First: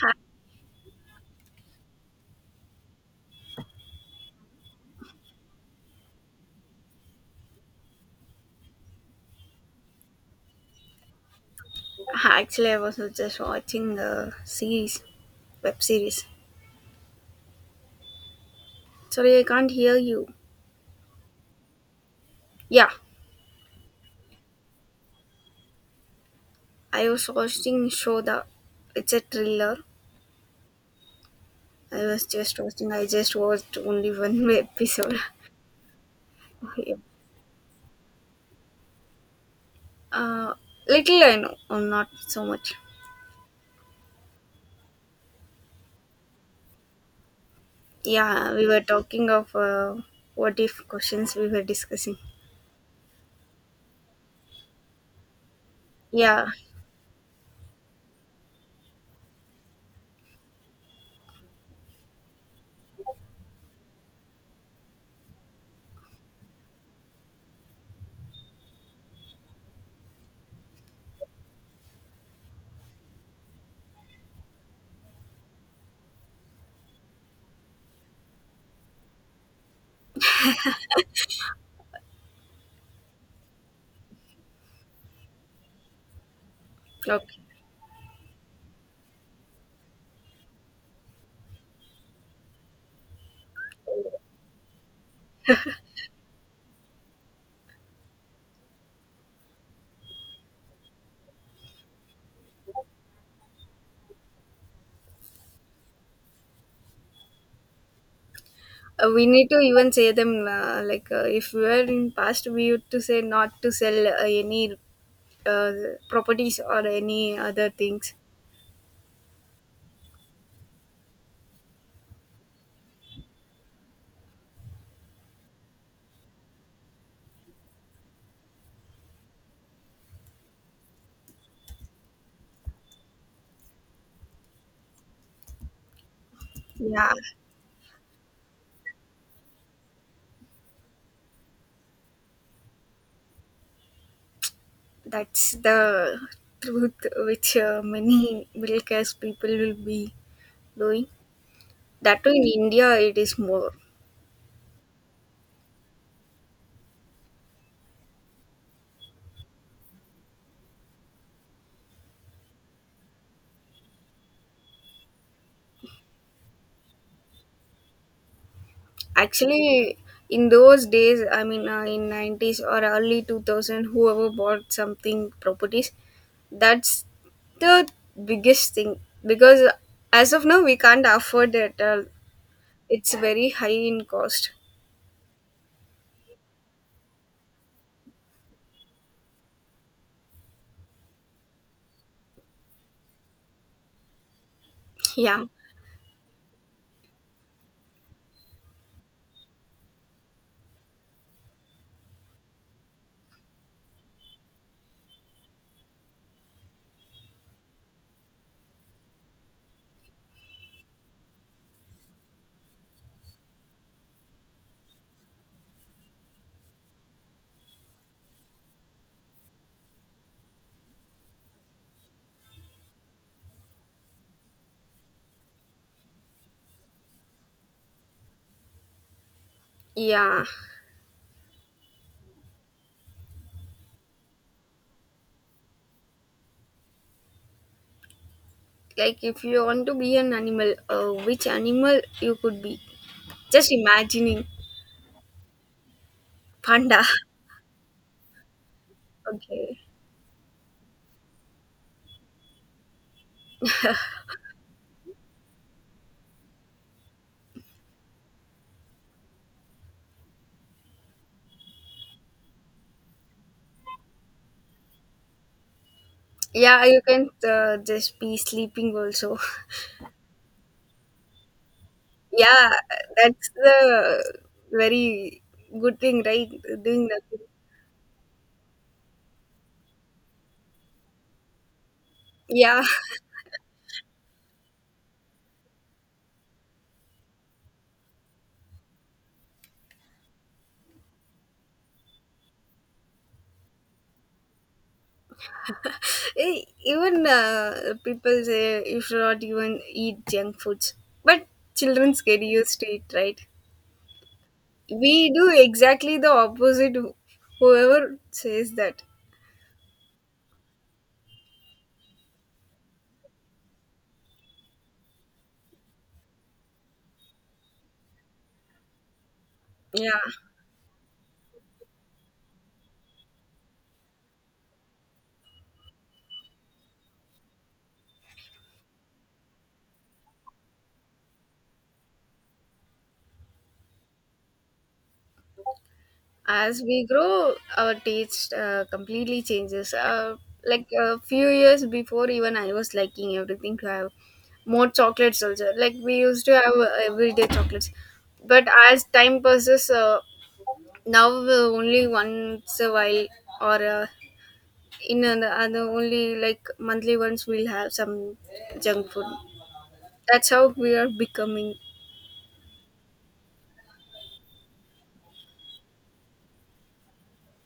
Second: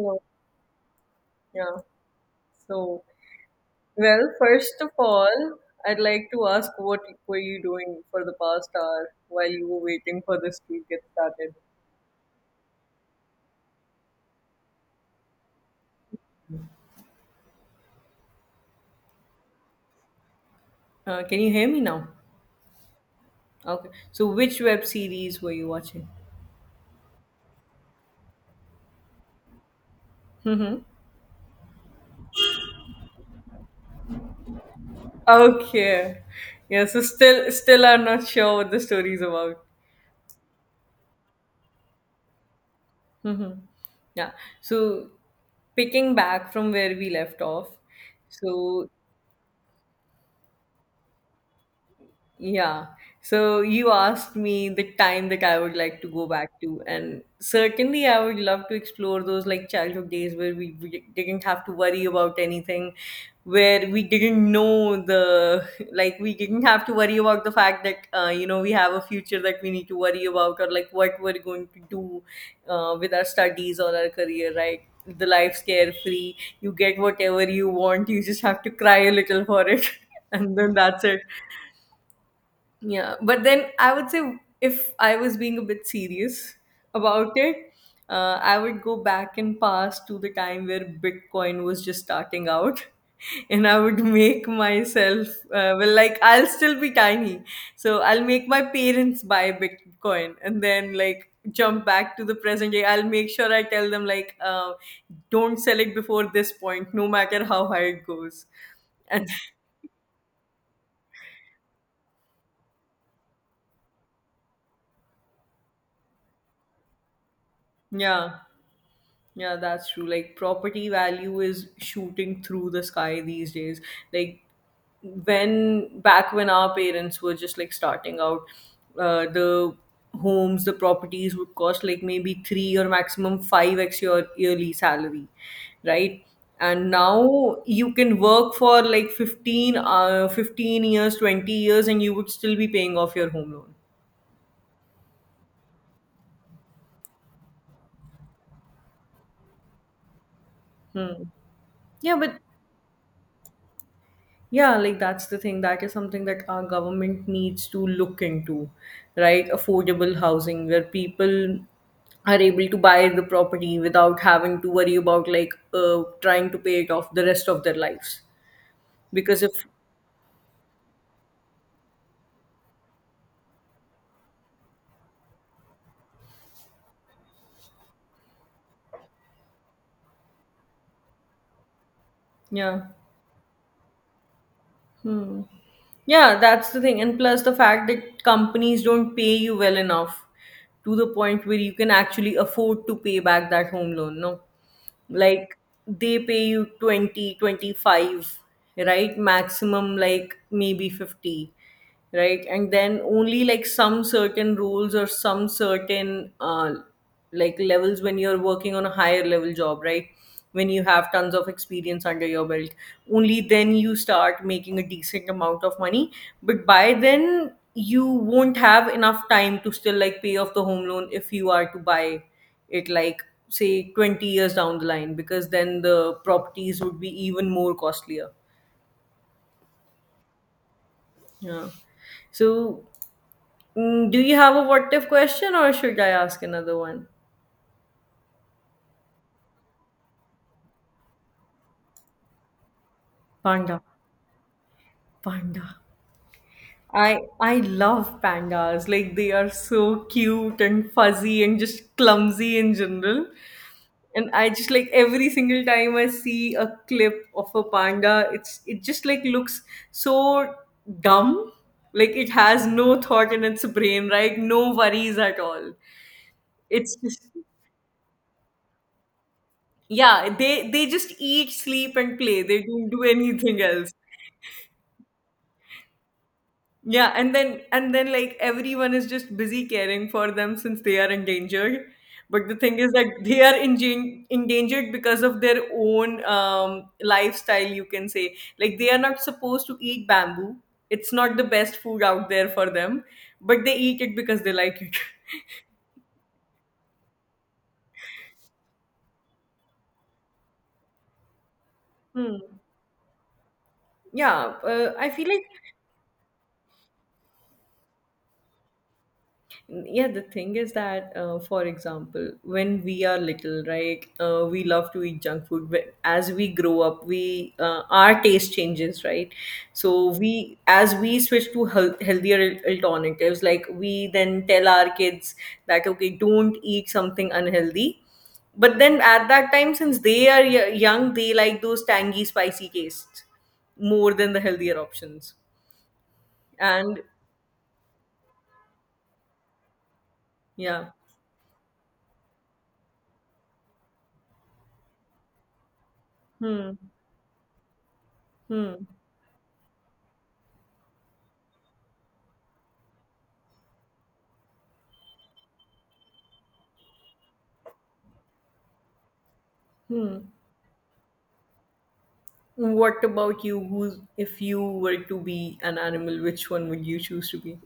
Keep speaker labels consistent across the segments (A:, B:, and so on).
A: Hi.
B: Yeah. So, first of all, I'd like to ask what were you doing for the past hour while you were waiting for this to get started?
A: Actually, I was just watching a series, web series. Sorry, I can't hear you.
B: Can you hear me now?
A: Yeah,
B: Okay. So, which web series were you watching?
A: I was watching show the. It's a thriller.
B: Mm-hmm.
A: I was just watching. I just watched only one episode.
B: Okay. Yeah.
A: Yeah.
B: So, still, I'm not sure what the story is about.
A: Uh, Little I know, or not so much.
B: Mm-hmm. Yeah. So, picking back from where we left off,
A: Yeah, we were
B: so
A: talking of what if questions we were discussing.
B: yeah. So you asked me the time that I would like to go
A: Yeah,
B: back to, and certainly I would love to explore those like childhood days where we didn't have to worry about anything, where we didn't know the like we didn't have to worry about the fact that we have a future that we need to worry about or like what we're going to do with our studies or our career, right? The life's carefree. You get whatever you want. You just have to cry a little for it, and then that's it. Yeah, but then I would say if I was being a bit serious about
A: okay.
B: it, I would go back and past to the time where Bitcoin was just starting out. And I would make myself, I'll still be tiny. So I'll make my parents buy Bitcoin and then, like, jump back to the present day. I'll make sure I tell them, like, don't sell it before this point, no matter how high it goes.
A: We
B: And
A: need to even say them like if we were in past, we used to say not to sell any properties or any other things.
B: yeah. Yeah, that's true. Like property value is shooting through the sky these days. Like when back when our parents were just like starting out, the homes, the properties would cost like maybe 3 or maximum 5 x your yearly salary, right? And
A: Yeah,
B: now you can work for like 15 years, 20 years, and you would still be paying off your home loan.
A: that's the truth which many middle class people will be doing.
B: Hmm. Yeah,
A: That too
B: but
A: in India, it is more.
B: Yeah, like that's the thing. That is something that our government needs to look into, right? Affordable housing where people are able to buy the property without having to worry about like trying to pay it off the rest of their lives. Because if,
A: Actually, in those days, in 90s or early 2000, whoever bought something properties, that's the biggest thing because as of now, we can't afford it.
B: yeah.
A: It's very high in cost.
B: Hmm. Yeah, that's the thing. And plus the fact that companies don't pay you well enough to the point where you can actually afford to pay back that home loan, no?
A: Yeah,
B: Like they pay you 20, 25, right, maximum like maybe 50, right, and then only like some certain rules or some certain like levels when you're working on a higher level job, right, when you have tons of experience under your belt, only then you start making a decent amount of money, but by then you won't have enough time to still like pay off the home loan if you are to buy it, like say 20 years down the line, because then the properties would be even more costlier.
A: yeah.
B: Yeah. So, do you have a what if question or should I ask another one?
A: Like if you want to be an animal, which animal you could be, just
B: Panda.
A: imagining
B: Panda.
A: panda?
B: I love pandas. Like they are
A: Okay.
B: so cute and fuzzy and just clumsy in general. And I just like every single time I see a clip of a panda, it just like looks so dumb. Like it has no thought in its brain, right? No worries at all.
A: Yeah,
B: It's
A: you
B: just
A: can, just be sleeping also.
B: yeah, they just eat, sleep and play. They
A: Yeah,
B: don't do
A: that's
B: anything else.
A: the very good thing, right? Doing
B: Yeah, and
A: nothing.
B: then like everyone is just busy caring for them since they are endangered. But the thing
A: Yeah.
B: is that they are endangered because of their own lifestyle, you can say. Like they are not supposed to eat bamboo. It's not the best food out there for them, but they eat it because they like it.
A: Even people say you should not even eat junk foods, but children
B: Hmm.
A: get used to it, right?
B: Yeah, I
A: We
B: feel like
A: do exactly the opposite, whoever says that.
B: yeah, the thing is that, for example, when we are little, right, we love to eat junk food. But as we grow up, we our taste changes, right? So
A: Yeah.
B: we, as we switch to healthier alternatives, like we then tell our kids that okay, don't eat something unhealthy. But then at that time, since they are young, they like those tangy, spicy tastes more than the healthier options.
A: As
B: And
A: we grow, our taste completely changes. Like
B: yeah.
A: a few years before, even I was liking everything to have more chocolates also. Like we used to have
B: Hmm.
A: everyday chocolates, but
B: Hmm.
A: as time passes, now only once a while or in an, other only like monthly ones we'll have some junk food. That's how we are becoming.
B: What about you? Who's if you were to be an animal, which one would you choose to be?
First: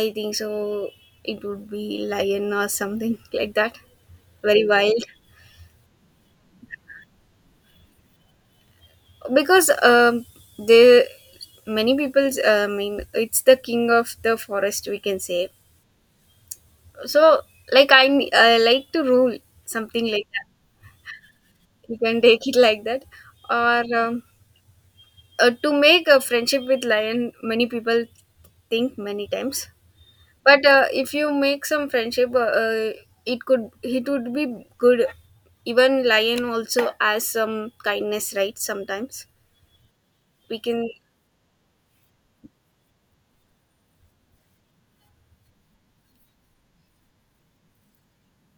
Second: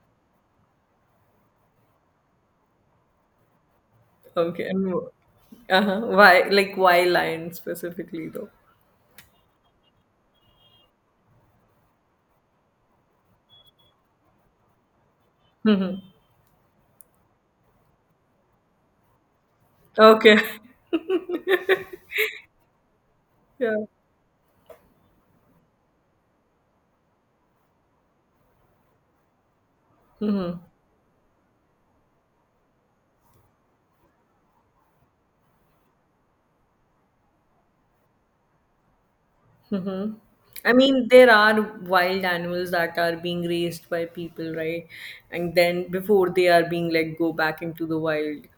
A: I think so. It would be lion or something like that.
B: Okay.
A: Very wild.
B: Uh-huh. Why? Like why lion specifically though?
A: Because they, many people, I mean, it's the king of the forest, we can say.
B: Hmm.
A: So, like I like to rule, something like
B: Okay.
A: that. You can take it like that.
B: Yeah.
A: Or to make a friendship with lion, many people think many times. But if you make some friendship, it could, it would be good. Even lion also has some kindness, right? Sometimes
B: Hmm.
A: we
B: I
A: can.
B: mean, there are wild animals that are being raised by people, right? And then before they are being let go back into the wild.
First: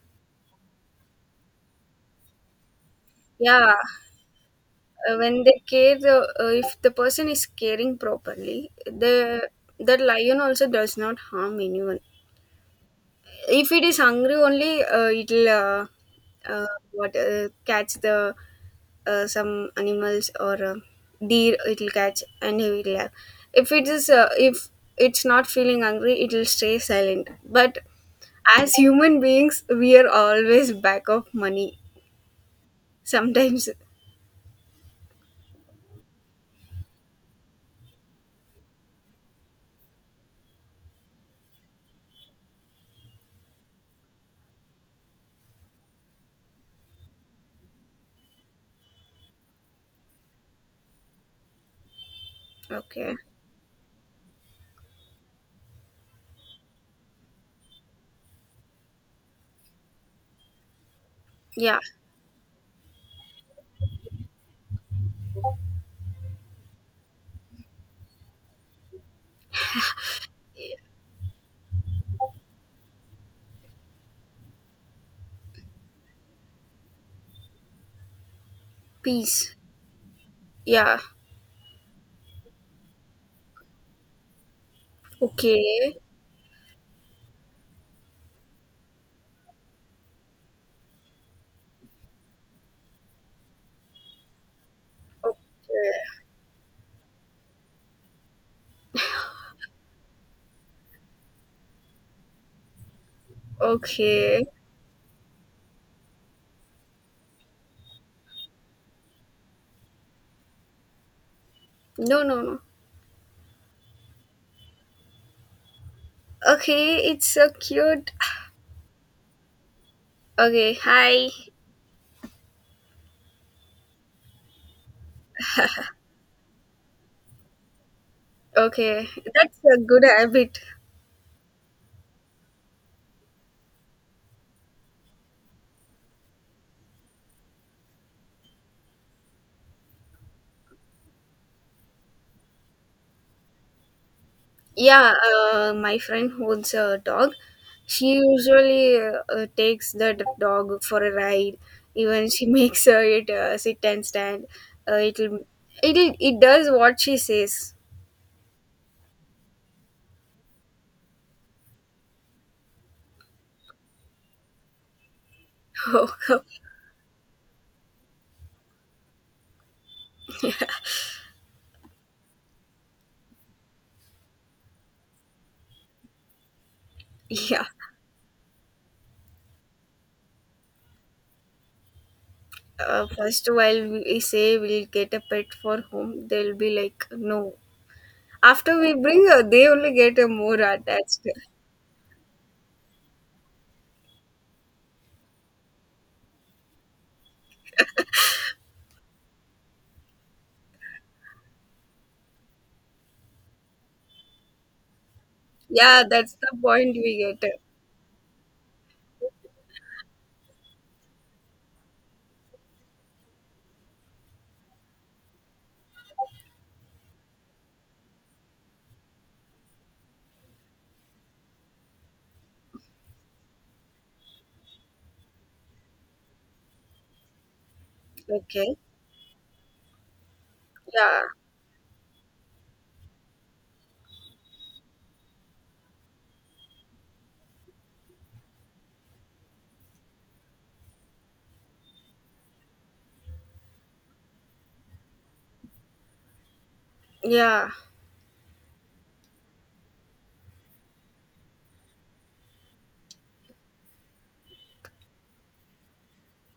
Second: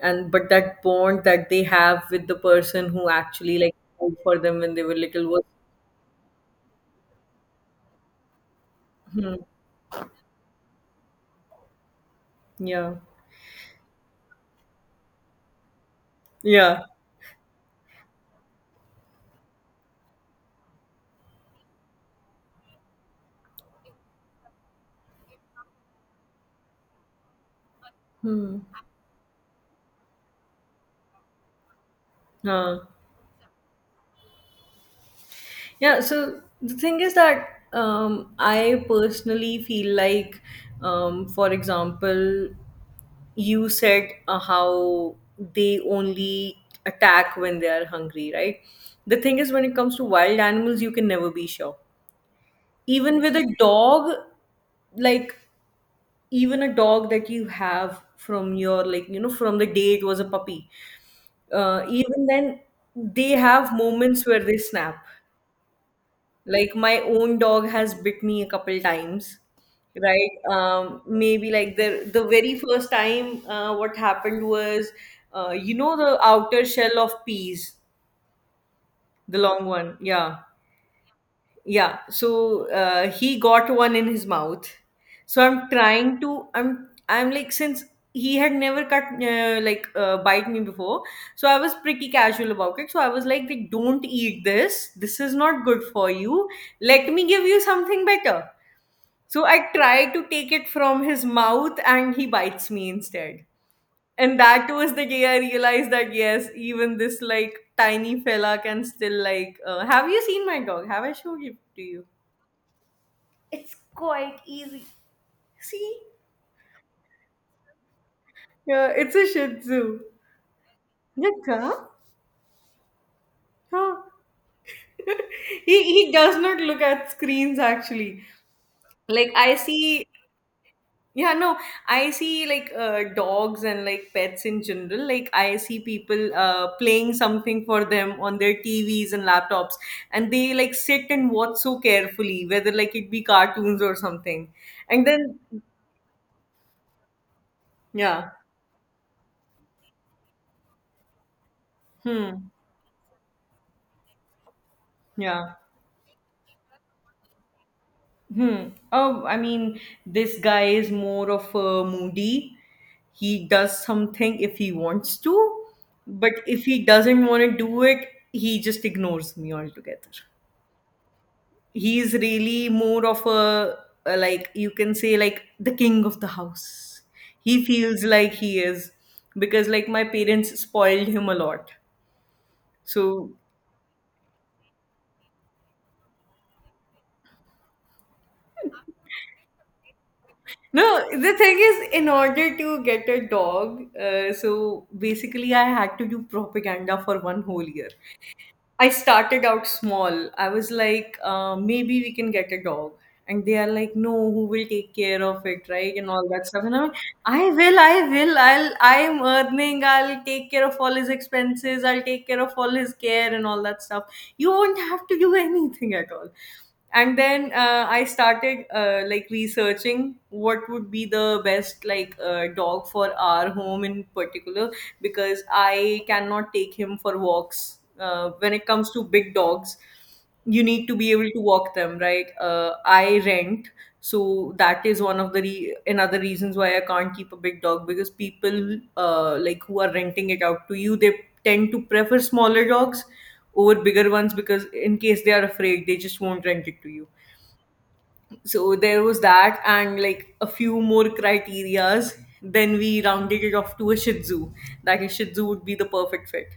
B: And but that bond that they have with the person who actually
A: Yeah,
B: like cared for them when they were little
A: when
B: was
A: they care, if the person is caring properly,
B: mhm.
A: the that lion also does not harm anyone.
B: Yeah.
A: If it is hungry only, it'll, uh,
B: Yeah.
A: what catch the, some animals, or deer it'll catch and he will laugh. If it is if it's not feeling hungry, it'll stay silent. But
B: Hmm.
A: as human beings, we are always back of money
B: Huh.
A: sometimes.
B: Yeah. So the thing is that I personally feel like, for example, you said how they only attack when they are hungry, right? The thing is, when it comes to wild animals, you can never be sure.
A: Okay.
B: Even with a dog, like even a dog that you have from your like you know from the day it was a puppy,
A: Yeah.
B: even then they have moments where they snap. Like my own dog has bit me a couple times, right? Maybe like the very first time what happened was, you know, the outer shell of peas, the
A: Peace.
B: long one, yeah.
A: Yeah.
B: Yeah, so he got one in his mouth. So I'm
A: Okay.
B: trying to, I'm like, since he had never bite me before, so I was pretty casual about it. So I was like, don't eat this. This
A: Okay.
B: is not good for you. Let me give you something better. So I try to take it from his mouth and he bites me instead. And
A: Okay.
B: that was the day I realized that yes, even this like tiny fella can still like. Have you seen my dog? Have I showed it to you?
A: No, no, no.
B: See?
A: Okay, it's so cute.
B: Yeah, it's a Shih Tzu.
A: Okay, hi.
B: Yeah. Huh. He does not look at screens actually.
A: Okay,
B: Like I
A: that's a good
B: see,
A: habit.
B: yeah, no, I see like dogs and like pets in general. Like I see people playing something for them on their TVs and laptops, and they like sit and watch so carefully, whether like it be cartoons or something. And
A: Yeah,
B: then,
A: my friend holds a dog. She
B: yeah.
A: usually takes that dog for a ride. Even she
B: Hmm.
A: makes her it sit and stand. It'll,
B: Yeah.
A: it'll, it does what she says.
B: Hmm. Oh, I mean, this guy is more of a moody. He does something if he wants to,
A: Oh,
B: but if he doesn't want to do it, he just ignores me altogether. He's really more of a like you can say like the king of the house.
A: yeah.
B: He feels like he is because like my parents spoiled him a lot. So
A: First, while we say we'll get a pet for home, they'll be like, no. After we bring her, they only get a more
B: no,
A: attached.
B: the thing is, in order to get a dog, so basically I had to do propaganda for one whole year. I started out small. I was like, maybe we can get a dog. And they are like, no, who will take care of it, right?
A: Yeah,
B: And all
A: that's
B: that
A: the
B: stuff. And I'm
A: point
B: like,
A: we get.
B: I will. I'm earning. I'll take care of all his expenses. I'll take care of all his care and all that stuff. You won't have to do anything at all. And then I started like researching what would be the best like dog for our home in particular because I cannot take him for walks. When it
A: Okay.
B: comes to big dogs, you need to be
A: Yeah.
B: able to walk them, right? I rent, so that is one of the another reasons why I can't keep a big dog because people like who are renting it out to you, they tend to prefer smaller dogs over bigger ones because in case they are afraid, they just won't rent it to you.
A: Yeah.
B: So there was that and like a few more criterias, then we rounded it off to a Shih Tzu, that a Shih Tzu would be the perfect fit.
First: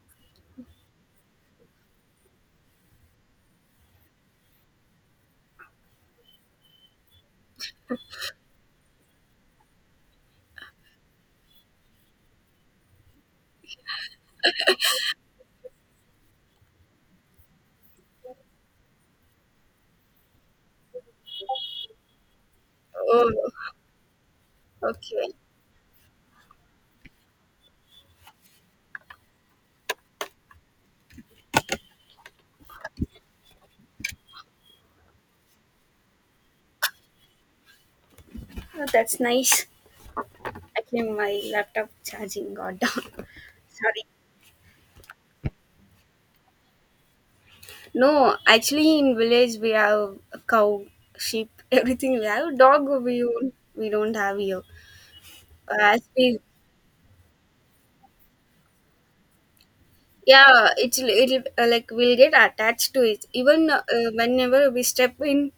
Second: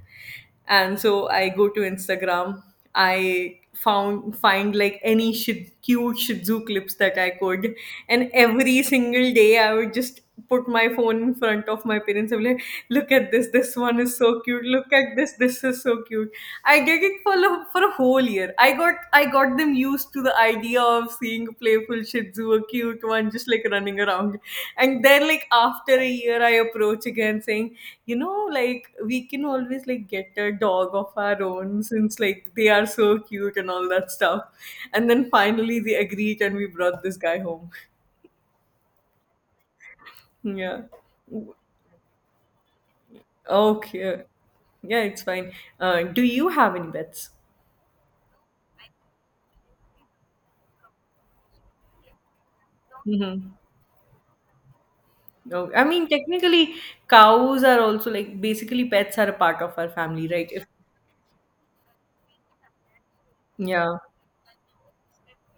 B: And so I go to Instagram, I found find like any cute Shih Tzu clips that I could, and every single day I would just put my phone in front of my parents and be like, look at this, this one is so cute, look at this, this is so cute. I did it for a whole year. I got them used to the idea of seeing a playful Shih Tzu, a cute
A: Oh,
B: one, just like running around. And then
A: okay.
B: like after a year, I approach again saying, you know, like we can always like get a dog of our own since like they are so cute and all that stuff. And then finally they agreed and we brought this guy home.
A: Oh, that's nice.
B: Yeah.
A: Actually, my laptop charging got down. Sorry.
B: Okay. Yeah, it's fine. Do you have any pets?
A: No, actually, in village we have a cow, sheep, everything. We have dog.
B: Mm-hmm.
A: We don't have here.
B: No, I
A: As
B: mean
A: we,
B: technically cows are also like basically pets are a part of our family, right? If
A: yeah, it'll, like we'll get attached to it, even,
B: yeah,
A: whenever we step in,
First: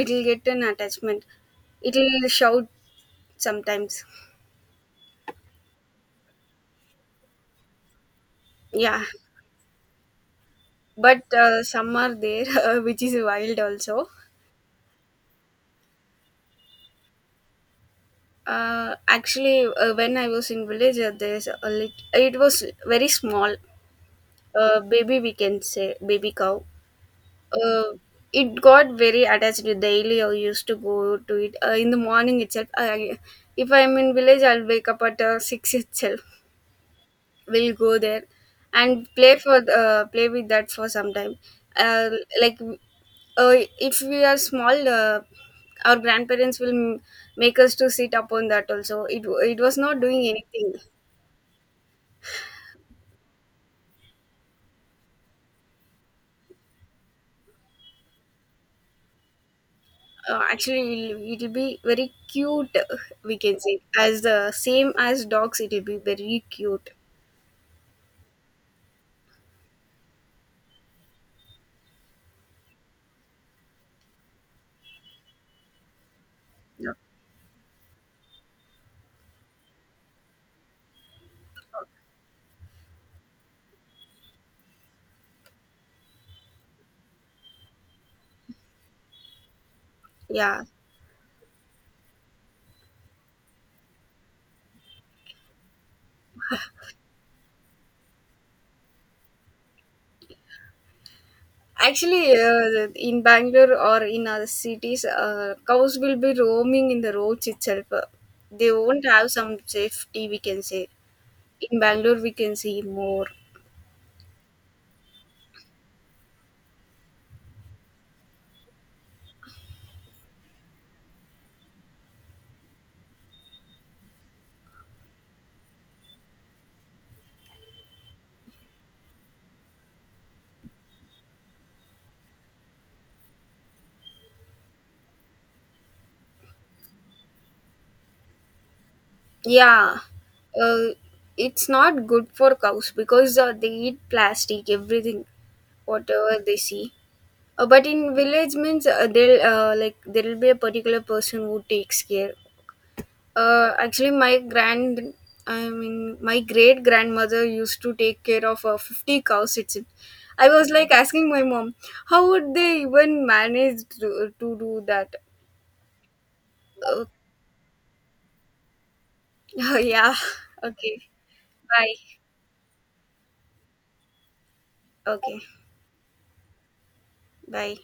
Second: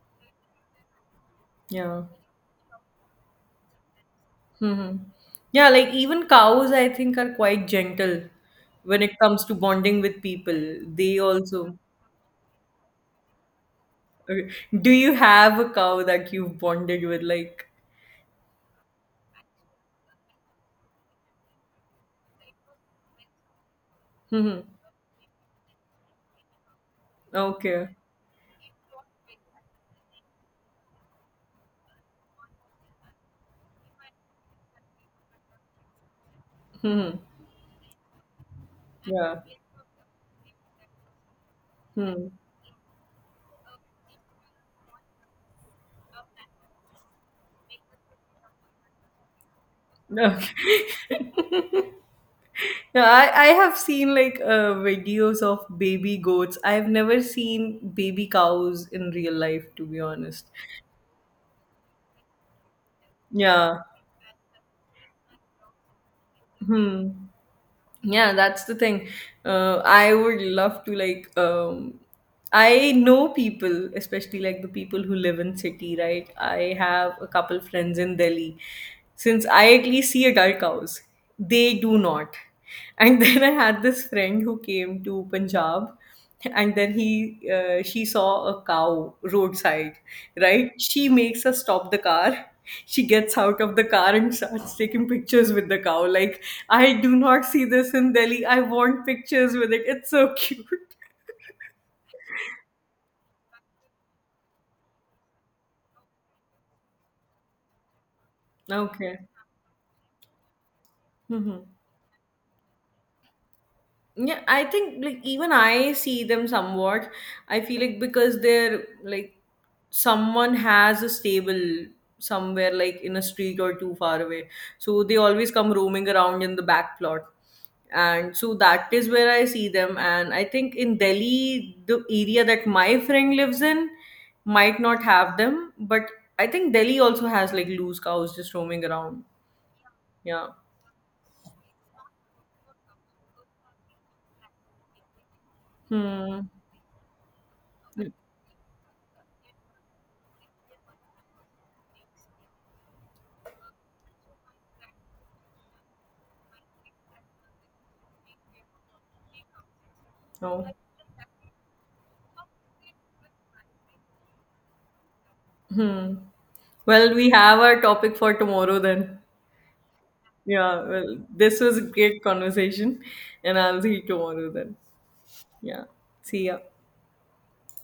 A: it'll get an attachment.
B: yeah.
A: It'll shout sometimes.
B: Mm-hmm. Yeah, like even cows I think are quite gentle when
A: Yeah,
B: it comes to bonding with people. They
A: but
B: also
A: some are there which is wild also.
B: okay. Do you have a cow that you've bonded with like?
A: Actually, when I was in village, there's a it was very small
B: Hmm.
A: baby, we can say baby cow. uh,
B: Okay.
A: it got very attached to daily. I used to go to it in the morning itself. I, if I'm in village, I'll wake up at 6 itself.
B: Hmm.
A: We'll go there and play
B: Yeah.
A: play with that for some time. uh,
B: Hmm.
A: like if we are small, our grandparents will make us to sit upon that also. It was not doing anything.
B: Okay. No, I have seen like videos of baby goats. I've never seen baby cows in real life, to be honest.
A: Actually, it'll, it'll be very cute, we can say,
B: Yeah.
A: as the same as dogs, it'll be very cute.
B: Hmm. Yeah, that's the thing. I would love to like. I know people, especially like the people who live in city, right? I have a couple friends in Delhi. Since I at least see adult cows, they do not. And then I had this friend who came to Punjab and then he she saw a cow roadside,
A: Yeah,
B: right? She makes us stop the car she gets out of the car and starts taking pictures with the cow. Like I do not see this in Delhi, I want pictures with it, it's so cute.
A: actually, in Bangalore or in other cities, cows will be roaming in the roads itself. They won't
B: Okay.
A: have some safety, we can say.
B: Hmm.
A: In Bangalore, we can see more.
B: Yeah, I think like even I see them somewhat. I feel like because they're like someone has a stable somewhere like in a street or too far away. So they always come roaming around in the back plot. And so that is where I see them. And I think in Delhi, the area that my friend lives in might not have them. But I think Delhi also has like loose cows just roaming around.
A: Yeah,
B: Yeah.
A: uh, it's not good for cows because they eat plastic, everything, whatever
B: Hmm.
A: they see. But in village means they'll, like there will be a particular person who takes care. Actually, I mean, my great grandmother used to take care of 50 cows. It's it. I
B: No.
A: was like asking my mom, how would they even manage to do that? Uh,
B: Well, we have our topic for tomorrow then.
A: yeah.
B: Yeah,
A: Okay.
B: well, this was a
A: Bye.
B: great conversation, and I'll see you tomorrow then.
A: Okay.
B: Yeah, see ya.
A: Bye.